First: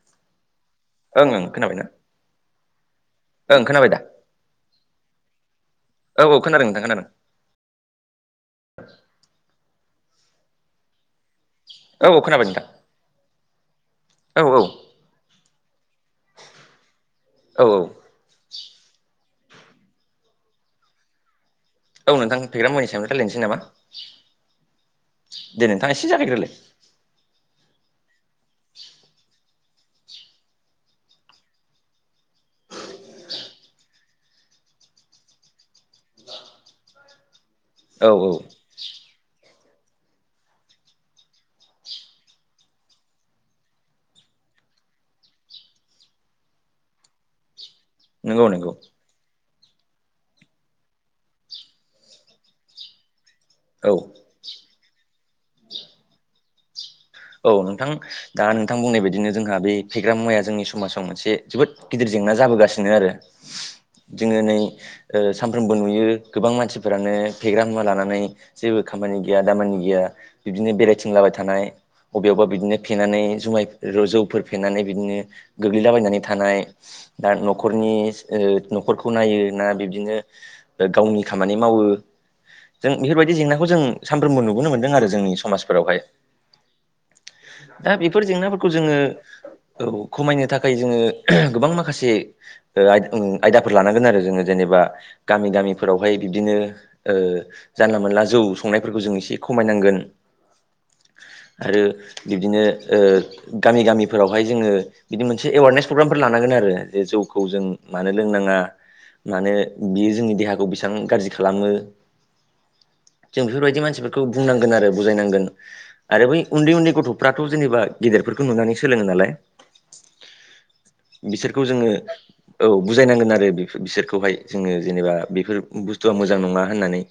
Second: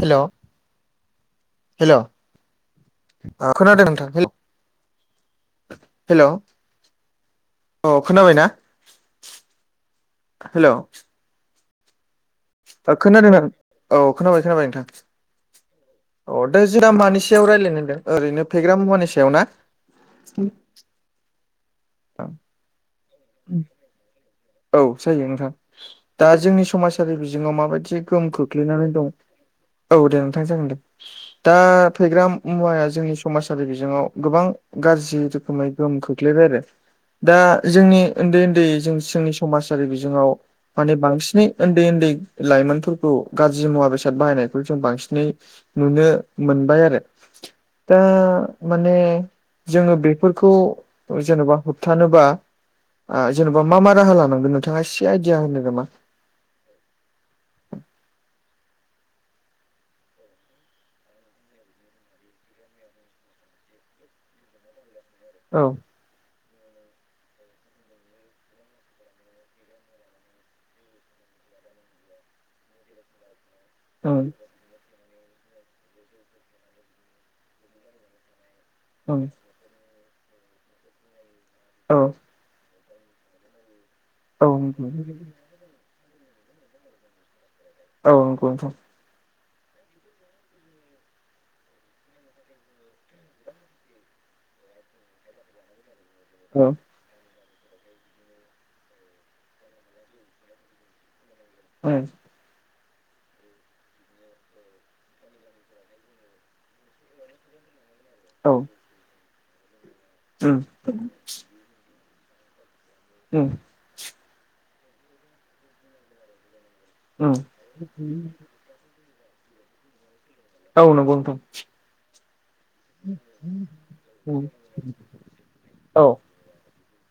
हेल'। ओं ओं खोनाबायना हेल' ओं खोनादों खोनाबाय दा नोंथां हेल। औ खोनादों नथ खोनादों अ खोनाबायनाा? हेल', औ खोनाबाय नोंथां। ओ खोनादोंना? औ खोनाबाय खोनाबाय नोंथां औ दे जों मानैसेायाव औ रायज्लायनो होनदों। ओरैनो फेग्रा मुवानि सायाव ना औ नोंथां फेग्रा मनि सायावथाय लायनोसै नामा। औ जायो नोंथां दे नोंथाङा एसे दा जागायग्रोलाय जोंनि समाजारि बिजोङाव माबायदि गोहोम खोख्लैनानै दं। औ दे नोंथां जागोन दे दा फेनग्रा मुवाया जोंनि समाजारि बिजोङाव गोबां गाज्रि रोखोमै गोहोम खोख्लैबाय। आरो दा जोंनि औ औ उन्दै उन्दै जों जोंनि समाजारि बिजोङाव माने बांसिनै उन्दै उन्दै लाइमोनफोरखौ गाज्रि मुवा बेसाद बाहायनायखौ जों बांसिनै नुनो मोनबाय आरो। दा नंगौ नंगौ माने जोङो बेफोरखौ जेनेबा होबथानोबा जेनेबा मा मा औ राहा लानांगौ? नोंथाङा एसे आइडिया होनो नोमा? औ नोंथां। दा नोंथां बुंनाय बायदिनो जोंहा बे फेग्रा मुवाया जोंनि समाजाव मोनसे जोबोद गिदिर जेंना जाबोगासिनो आरो। जोङो नै औ सानफ्रोमबो नुयो गोबां मानसिफोरानो फेग्रा मुवा लानानै जेबो खामानि गैया दामानि गैया बिबदिनो बेरायथिं लाबाय थानाय अबेयावबा बिदिनो फेनानै जुमाय ओं जौफोर फेनानै बिदिनो गोग्लैलाबायनानै थानाय दा न'खरनि न'खरखौ ओं नायो ना बिब्दिनो गावनि खामानि मावो औ जों बेफोरबायदि जेंनाखौ जों औ सानफ्रोमबो नुबोनो नंगौ मोन्दों आरो जोंनि समाजफोरावहाय दा औ बेफोर नंगौ जेंनाफोरखौ नोंथां औ जोङो। औ खमायनो थाखाय जोङो गोबां माखासे आयदाफोर लानांगोन आरो जोङो जेनेबा गामि दामिफोरावहाय बिब्दिनो ओम औ ओम जानला मोनानला जौ संनायफोरखौ जों एसे खमायनांगोन आरो बिब्दिनो ओ गामि गामिफोरावहाय जोङो बिदि मोनसे एवारनेस प्रग्रामफोर लानांगोन आरो जे जौखौ जों मानो ओम लोंनाङा मानो बियो जोंनि देहाखौ बेसेबां बोबां गाज्रि खालामो जों बेफोरबायदि मानसि [unintelligible] बनांगोन आरो बुजायनांगोन आरो बै न्दै न्दै ओम गथ'फ्राथ' औ जेनेबा गेदेरफोरखौ नुनानै सोलोङो नालाय। नंगौ नोंथां बिसोरखौ जोङो औ बुजायनांगोन आरो बिसोरखौहाय ओम जोङो जेनेबा बेफोर औ बुस्थुा मोजां नङा होननानै।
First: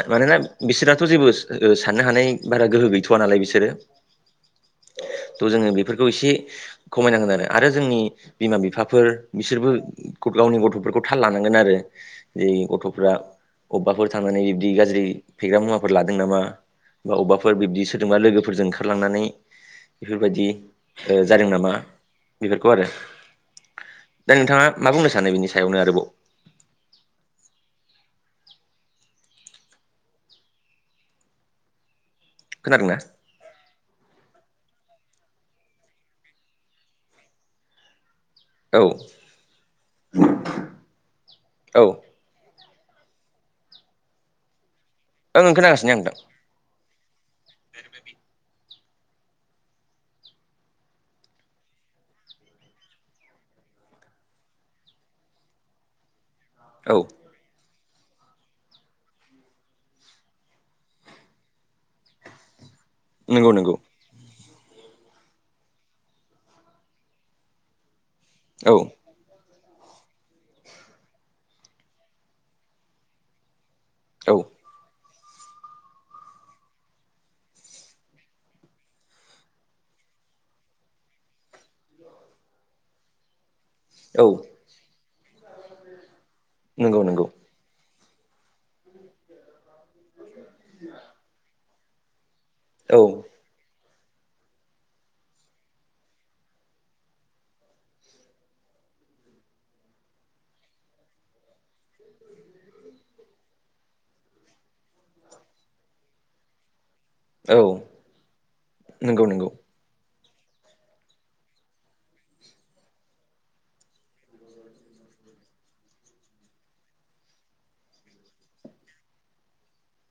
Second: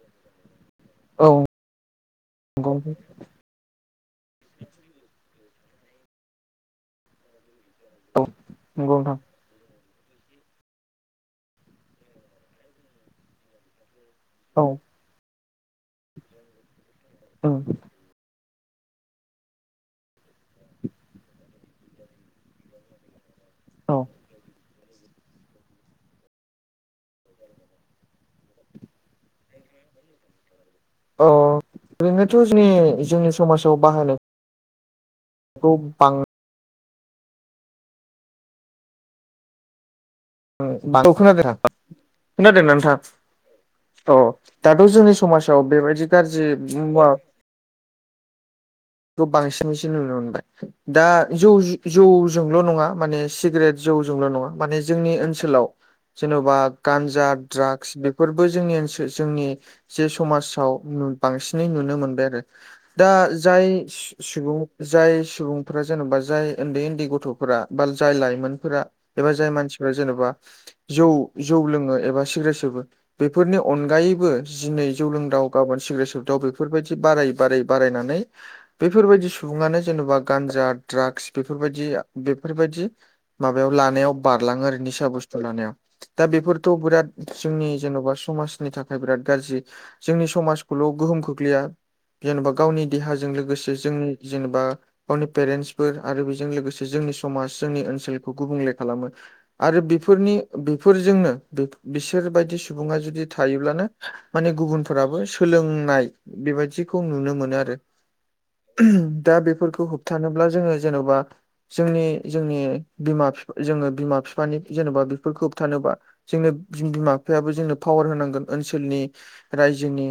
मानोना बिसोराथ' जेबो औ साननो हानाय नंगौ बारा गोहो गैथ'वा नालाय बिसोरो। थ' जोङो बेफोरखौ एसे खमायनांगोन आरो आरो जोंनि बिमा नंगौ बिफाफोर नोंथां बिसोरबो गावनि गथ'फोरखौ थाल लानांगोन आरो जे गथ'फ्रा अबौबाफोर थांनानै औ बिब्दि गाज्रि फेग्रा मुवाफोर लादों नामा बा अबफोर ओम बिब्दि सोदोंबा लोगोफोरजों खारलांनानै बेफोरबायदि जादों नामा बेफोरखौ आरो। औ दा नोंथाङा मा बुंनो सानो बिनि सायावनो आरोबाव अ' ओरैनोथ' जोंनि खोनादोंना जोंनि समाजाव बाहो खौ बां औ औ खोनादों औ ओं खोनादों नोंथां औ दाथ' जोंनि ओं समाजाव खोनागासिनो आं बेबायदि नोंथां गाज्रि मुवा बेखौ बांसिनसो नुनो मोनबाय। दा जौ जौजोंल' नङा माने सिगारेट जौजोंल' नङा माने जोंनि ओनसोलाव जेन'बा औ गान्जा ड्राग्स बेफोरबो जोंनि ओनसोल जोंनि जे समाजाव बांसिनै नुनो मोनबाय आरो। दा नंगौ जाय नंगौ सुबुं जाय सुबुंफोरा जेनेबा जाय उन्दै उन्दै गथ'फोरा बा जाय औ लाइमोनफोरा एबा जाय मानसिफोरा जेन'बा जौ जौ लोङो एबा सिग्रे सोबो बेफोरनि अनगायैबो औ जिनै जौ लोंदाव गाबोन सिग्रेट सदाव बेफोरबायदि बारायै बारायै बारायनानै बेफोरबायदि सुबुङानो जेन'बा गान्जा ड्रागस बेफोरबायदि बेफोरबायदि माबायाव लानायाव औ बारलाङो आरो निसा बुस्थु लानायाव दा बेफोरथ' नंगौ बिराद नंगौ जोंनि जेन'बा समाजनि थाखाय बिराद गाज्रि जोंनि समाजखौल' गोहोम खोख्लैया जेनेबा गावनि औ देहाजों लोगोसे जोंनि जेनेबा गावनि पेरेन्टसफोर आरो बेजों लोगोसे जोंनि समाज जोंनि ओनसोलखौ गुबुंले खालामो। आरो बेफोरनि बेफोरजोंनो बिसोरबायदि सुबुङा जुदि थायोब्लानो माने गुबुनफोराबो सोलोंनाय बेबायदि खौ नुनो मोनो औ आरो। नंगौ दा नंगौ बेफोरखौ थानोब्ला जोङो जेन'बा जोंनि जोंनि बिमा जोङो बिमा बिफानि जेन'बा बे खोबथानोबा जोंनो बिमा बिफायाबो जोंनो पावार होनांगोन ओनसोलनि रायजोनि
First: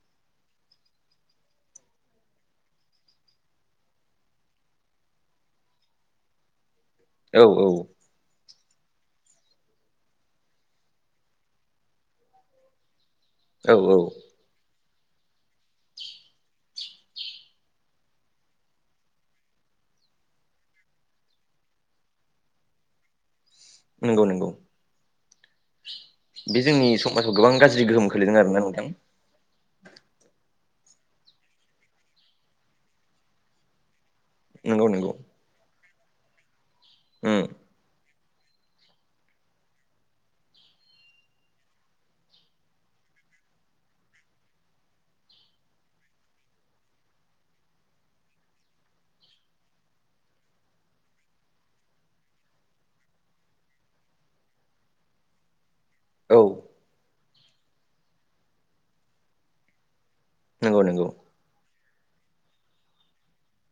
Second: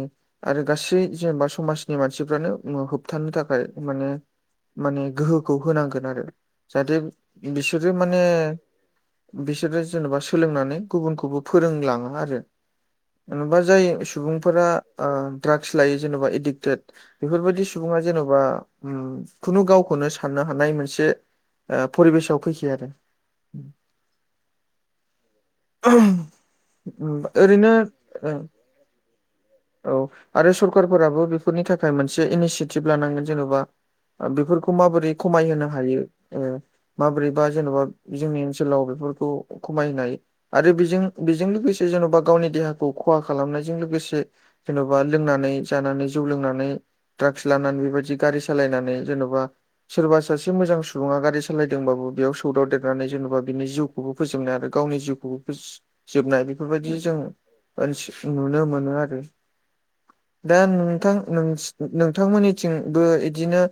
आरो गासै जेनेबा समाजनि मानसिफ्रानो होबथानो थाखाय माने माने गोहोखौ होनांगोन आरो जाहाथे औ बिसोरो माने बिसोरो जेनेबा सोलोंनानै गुबुनखौबो फोरोंलाङो आरो। जेनेबा औ जाय औ सुबुंफोरा ओ ड्राग्स लायो जेनेबा एडिक्टेड बेफोरबायाददि सुबुङा जेन'बा खुनु गावखौनो साननो हानाय मोनसे ओ फरिबेसाव फैखाया आरो‌ नंगौ नंगौ बे जोंनि समाजाव गोबां ओरैनो गाज्रि गोहोम ओ खख्लैदों आरोना नोंथां औ आरो सरखारारफोराबो बेफोरनि थाखाय मोनसे इनिसियेटिभ लानांगोन जेन'बा बेफोरखौ नंगौ नंगौ माबोरै खमायहोनो हायो ओ उम माबोरैबा जेन'बा जोंनि ओनसोलाव बेफोरखौ खमायनाय आरो बेजों बेजों लोगोसे जेन'बा गावनि देहाखौ खहा खालामनायजों लोगोसे जेन'बा लोंनानै जानानै जौ लोंनानै ड्राक्स लानानै बेबायदि गारि सालायनानै जेन'बा सोरबा सासे मोजां सुबुङा गारि सालायदोंबाबो बेयाव सौदाव देरनानै जेन'बा बिनि जिउखौ खौबो फोजोबनाय आरो गावनि जिउखौबो फो औ जोबनाय बेफोरबायदि जों नुनो मोनो आरो दा नंगौ नंगौ नोंथां नोंथांमोननिथिंबो बिदिनो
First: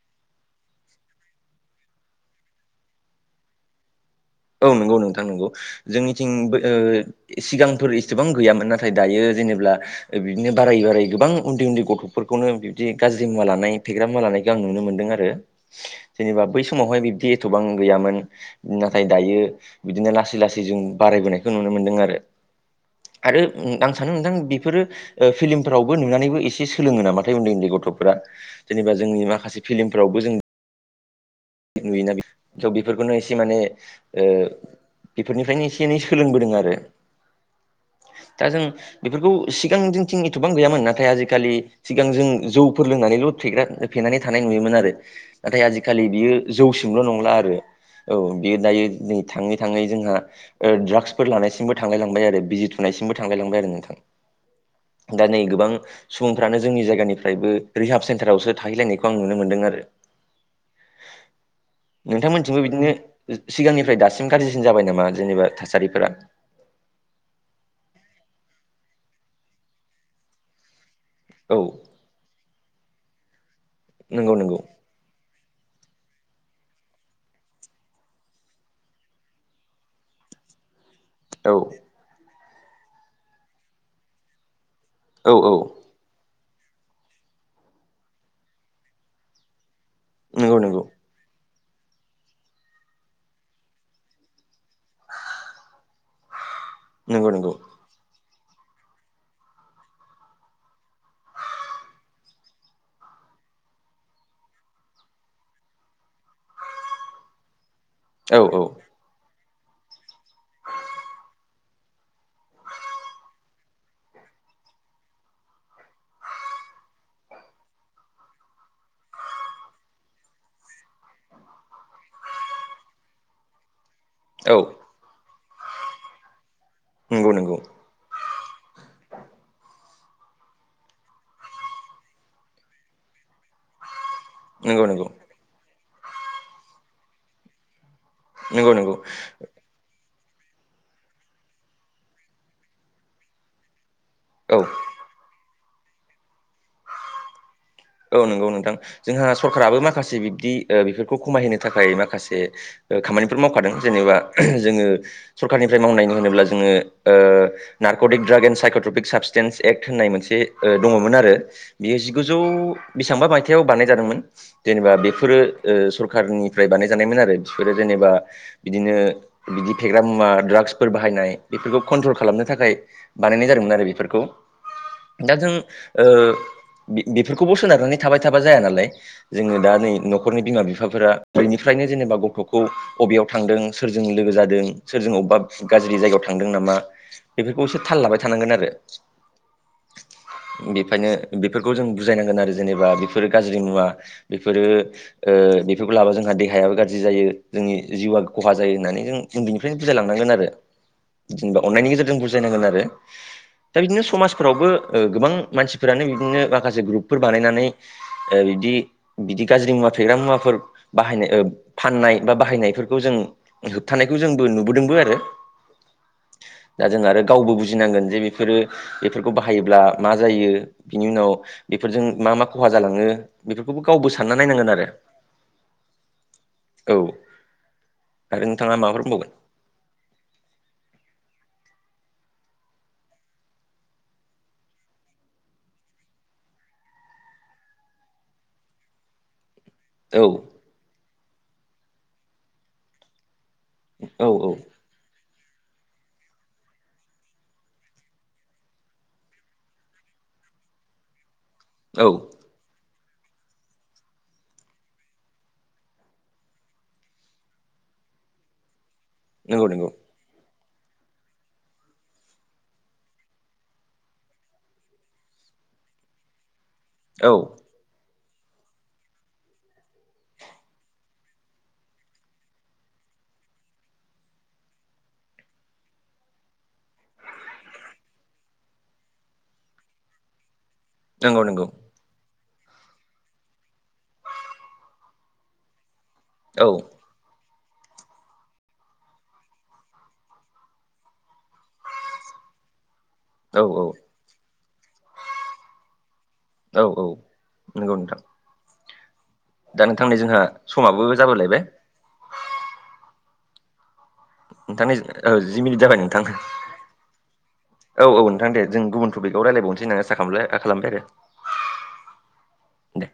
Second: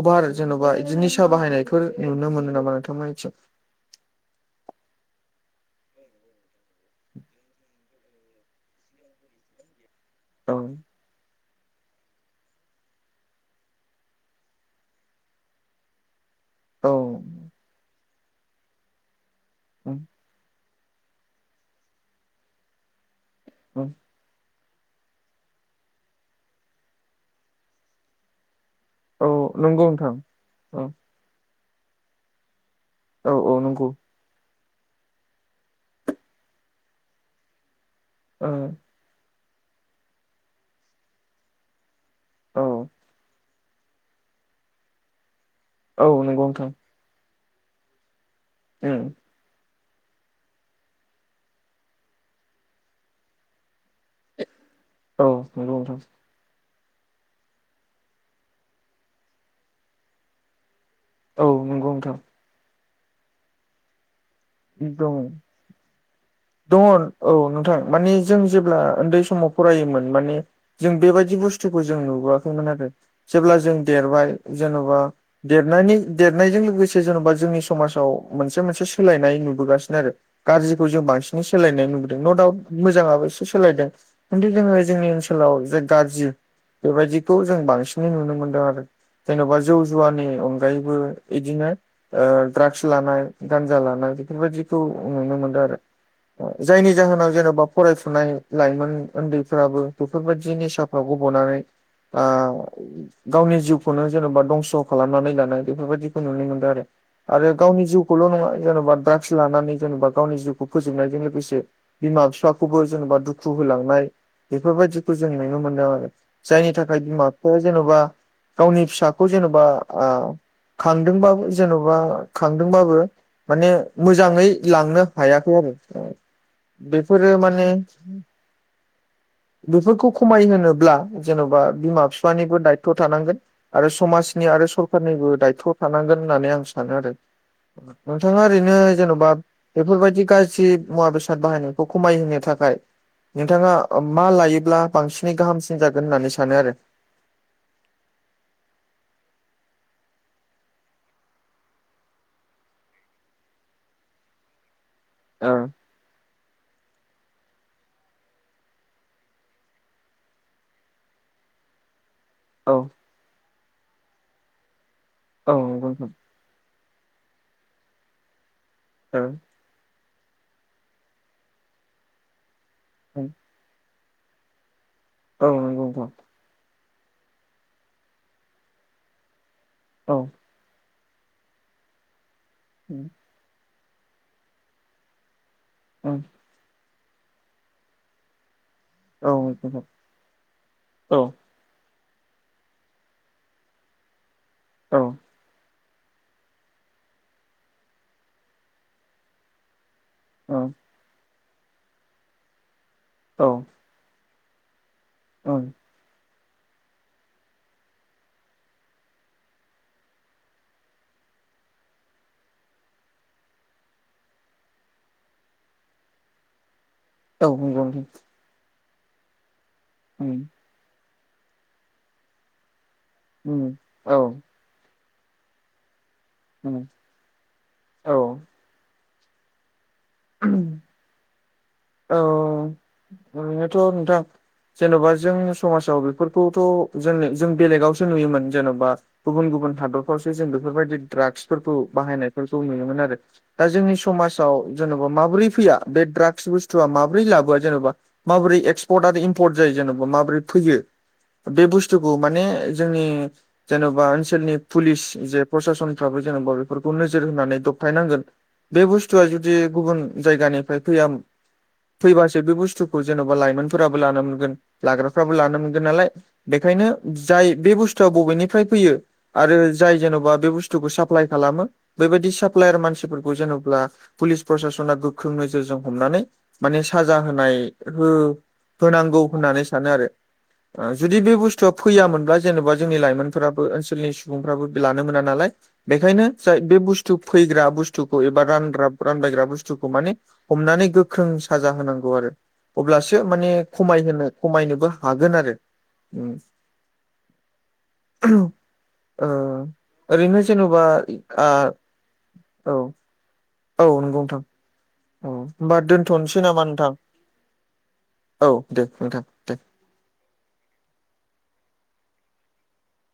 अभार जेन'बा बिदि निसा बाहायनायफोर नुनो मोनो नामा नोंथांमोना बिथिं औ नंगौ नोंथां नंगौ जोंनिथिंबो ओ सिगांफोर एसेबां गैयामोन नाथाय दायो जेनेब्ला बिदिनो औ बाराय बाराय गोबां उन्दै उन्दै गथ'फोरखौनो बिबदि गाज्रि मुवा लानाय फेग्रा मुवा लानायखौ आं नुनो मोनदों आरो। जेनेबा बै औ समावहाय बिब्दि एथ'बां गैयामोन नाथाय दायो उम बिदिनो लासै लासै जों बारायबोनायखौ नुनो मोनदों आरो आरो आं उम सानो नोंथां बेफोरो फिल्मफ्रावबो नुनानैबो एसे सोलोङो नामाथाय उन्दै उन्दै गथ'फोरा जेनेबा जोंनि औ माखासे नंगौ नोंथां औ नुयोना थ' बेफोरखौनो औ एसे माने औ नंगौ बेफोरनिफ्रायनो एसे एनै सोलोंबोदों आरो दा ओ जों बेफोरखौ सिगांनिथिं एथ'बां गैयामोन नाथाय आजिखालि सिगां जों औ जौफोर लोंनानैल' फेग्रा फेनानै थानाय नुयोमोन आरो नाथाय आजिखालि औ बियो। नंगौ नोंथां। जोंल' नंला आरो औ बेयो दायो उम नै थाङै थाङै जोंहा। ओ द्रागसफोर लानायसिमबो थांलायलांबाय आरो बिजि थुनायसिमबो थांलाय लांबाय आरो नोंथां। दा औ नै गोबां नंगौ नोंथां सुबुं। फोरानो जोंनि जायगानिफ्रायबो रिहाब सेन्टारावसो थाहैलायनायखौ आं नुनो मोन्दों आरो। औ नंगौ। नोंथां नोंथांमोनथिंबो बिदिनो सिगांनिफ्राय दासिम गाज्रिसिन जाबाय नामा दङ। जेनेबा थासारिफोरा। दङ औ नोंथां माने जों जेब्ला उन्दै समाव फरायोमोन माने। जों बेबायदि औ बुस्थुखौ जों नुबोआखैमोन आरो जेब्ला जों देरबाय नंगौ नंगौ जेन'बा। देरनायनि देरनायजों लोगोसे जेन'बा जोंनि समाजाव मोनसे मोनसे सोलायनाय। नुबोगासिनो आरो गाज्रिखौ जों बांसिनै औ सोलायनाय नुबोदों न' दाउट मोजाङाबो एसे सोलायदों। खिन्थु जोङो जोंनि औ ओनसोलाव। औ गाज्रि बेबायदिखौ जों बांसिनै नुनो मोनदों आरो जेन'बा। जौ जुवानि नंगौ नंगौ अनगायैबो बिदिनो द्रागस लानाय गान्जा लानाय। बेफोरबायदिखौ नुनो मोनदों आरो जायनि नंगौ जाहोनाव नंगौ जेनेबा। फरायफुनाय लाइमोन उन्दैफोराबो बेफोरबायदि निसाफ्राव गब'नानै। आ। गावनि जिउखौनो जेनेबा दंस' खालामनानै लानाय बेफोरबायदिखौ नुनो मोनदों आरो। आरो गावनि जिउखौल' औ नङा औ जेन'बा द्राग्स लानानै जेनेबा गावनि जिउखौ फोजोबनायजों लोगोसे। बिमा फिफाखौबो जेन'बा दुखु होलांनाय। बेफोरबायदिखौ जों नुनो मोनदों आरो जायनि थाखाय बिमा बिफाया जेन'बा। गावनि फिसाखौ जेन'बा आ। खांदोंबाबो जेन'बा खांदोंबाबो माने। मोजाङै औ लांनो हायाखै आरो। बेफोरो नंगौ नंगौ माने। बेफोरखौ खमाय होनोब्ला जेन'बा बिमा फिफानिबो दायथ' थानांगोन। आरो समाजनि आरो नंगौ नंगौ सरखारनिबो दायथ' थानांगोन होननानै आं सानो आरो नोंथाङा। नंगौ नो नंगौ जेन'बा बेफोरबायदि गाज्रि मुवा बेसाद बाहायनायखौ खमायहोनो थाखाय। नोंथाङा मा औ लायोब्ला बांसिनै गाहामसिन जागोन होननानै सानो आरो। औ नंगौ नोंथां जोंहा सरकाराबो माखासे बिब्दि ओ बेफोरखौ खमायहैनो थाखाय माखासे। खामानिफोर मावखादों जेनेबा जोङो औ सरखारनिफ्राय मावनाय होनोब्ला जोङो। ओ narcotic drug and psychotropic substance act होननाय मोनसे दङमोन आरो। बेयो जिगुजौ औ बिसांबा मायथाइयाव बानायनाय जादोंमोन जेनेबा बेफोरो औ ओ नंगौ नोंथां सरखारनि। फ्राय बानायजानायमोन आरो बिफोरो जेनेबा बिदिनो औ बिदि। फेग्रा मुवा ड्राग्सफोर बाहायनाय बेफोरखौ कन्ट्रल खालामनो थाखाय बानायनाय जादोंमोन आरो बेफोरखौ। दा औ जों नंगौ ओ नोंथां बेफोरखौबो सोनारनानै थाबाय थाबा जाया नालाय जोङो दा। नै औ न'खरनि बिमा बिफाफोरा बेनिफ्रायनो जेनेबा गथ'खौ बबेयाव थांदों सोरजों लोगो जादों सोरजों अबेबा गाज्रि ओम जायगायाव थांदों नामा? बेफोरखौ एसे थाल लाबाय थानांगोन आरो औ नोंथां बेखायनो औ बेफोरखौ जों बुजायनांगोन आरो जेनेबा बेफोरो गाज्रि मुवा बेफोरो। औ ओ बेफोरखौ लाबा जोंहा देहायाबो गाज्रि जायो जोंनि जिउआ खहा जायो होननानै जों उन्दैनिफ्रायनो बुजाय लांनांगोन आरो। जेनेबा अन्नायनि गेजेरजों बुजायनांगोन आरो। औ। दा बिदिनो समाजफोरावबो ओ गोबां औ मानसिफोरानो बिदिनो माखासे ग्रुपफोर बानायनानै ओ बिदि बिदि गाज्रि मुवा फेग्रा मुवाफोर बाहायनाय ओ फाननाय बा बाहायनायफोरखौ जों होबथानायखौ जोंबो नुबोदोंबो आरो दा जों आरो गावबो नंगौ नोंथां बुजिनांगोन जे बेफोरो बेफोरखौ बाहायोब्ला मा ओम जायो बिनि उनाव बेफोरजों मा मा खहा जालाङो ओम बेफोरखौबो औ गावबो सानना नायनांगोन आरो। ओम औ औ आरो नोंथाङा माबाफोर बुंबावगोन? उ। औ ओरैनोथ' नोंथां जेन'बा जों समाजाव बेफोरखौथ' जों जों बेलेगावसो नुयोमोन जेन'बा गुबुन गुबुन हादर औ [unintelligible] बेफोरबायदि द्रागसफोरखौ बाहायनायफोरखौ नुनो मोन आरो दा जोंनि औ समाजाव औ जेनेबा माबोरै फैया बे ड्राग्स बुस बुथुआ माबोरै लाबोआ जेनेबा माबोरै एक्सपर्ट आरो इम्पर्ट जायो जेनेबा माबोरै फैयो? बे बुस्थुखौ औ माने जोंनि जेन'बा ओनसोलनि पुलिस जे प्रससनफ्राबो जेनेबा बेफोरखौ नोजोर होनानै दबथाय नांगोन। बे बुस्थुआ जुदि नंगौ नंगौ गुबुन जायगानिफ्राय फैया फैबासो बे बुस्थुखौ जेन'बा लाइमोनफोराबो लानो मोनगोन लाग्राफ्राबो लानो मोनगोन नालाय। बेखायनो औ जाय बे बुस्थुआ बबेनिफ्राय फैयो आरो जाय जेन'बा बे बुस्थुखौ साप्लाय खालामो बेबायदि साप्लायार मानसिफोरखौ जेन'बा पुलिस प्रसासना गोख्रों नोजोरजों हमनानै माने साजा होनाय हो होनांगौ होननानै सानो आरो। जुदि बे नंगौ नंगौ बस्थु फैयामोनब्ला जेन'बा जोंनि लाइमोनफोराबो ओनसोलनि सुबुंफ्राबो लानो मोना नालाय बेखायनो जाय औ बे बुस्थु फैग्रा बुस्थुखौ एबा रान रानबायग्रा बुस्थुखौ माने हमनानै गोख्रों साजा होनांगौ आरो। अब्लासो माने औ खमायहोनो खमायनोबो हागोन आरो। औ औ। नोंगौ नोंथां। ओ दा नोंथां नै जोंहा ओरैनो जेन'बा समाबो आ जाबोलायबाय औ। औ नंगौ नोंथां। दानि औ जि मिनिट होमबा जाबाय नोंथां दोनथ'नोसै नामा नोंथां औ औ नोंथां दे जों गुबुन टपिकआव रायजलायबावनोसै नङास खालामलबाय खालामबाय आरो। दे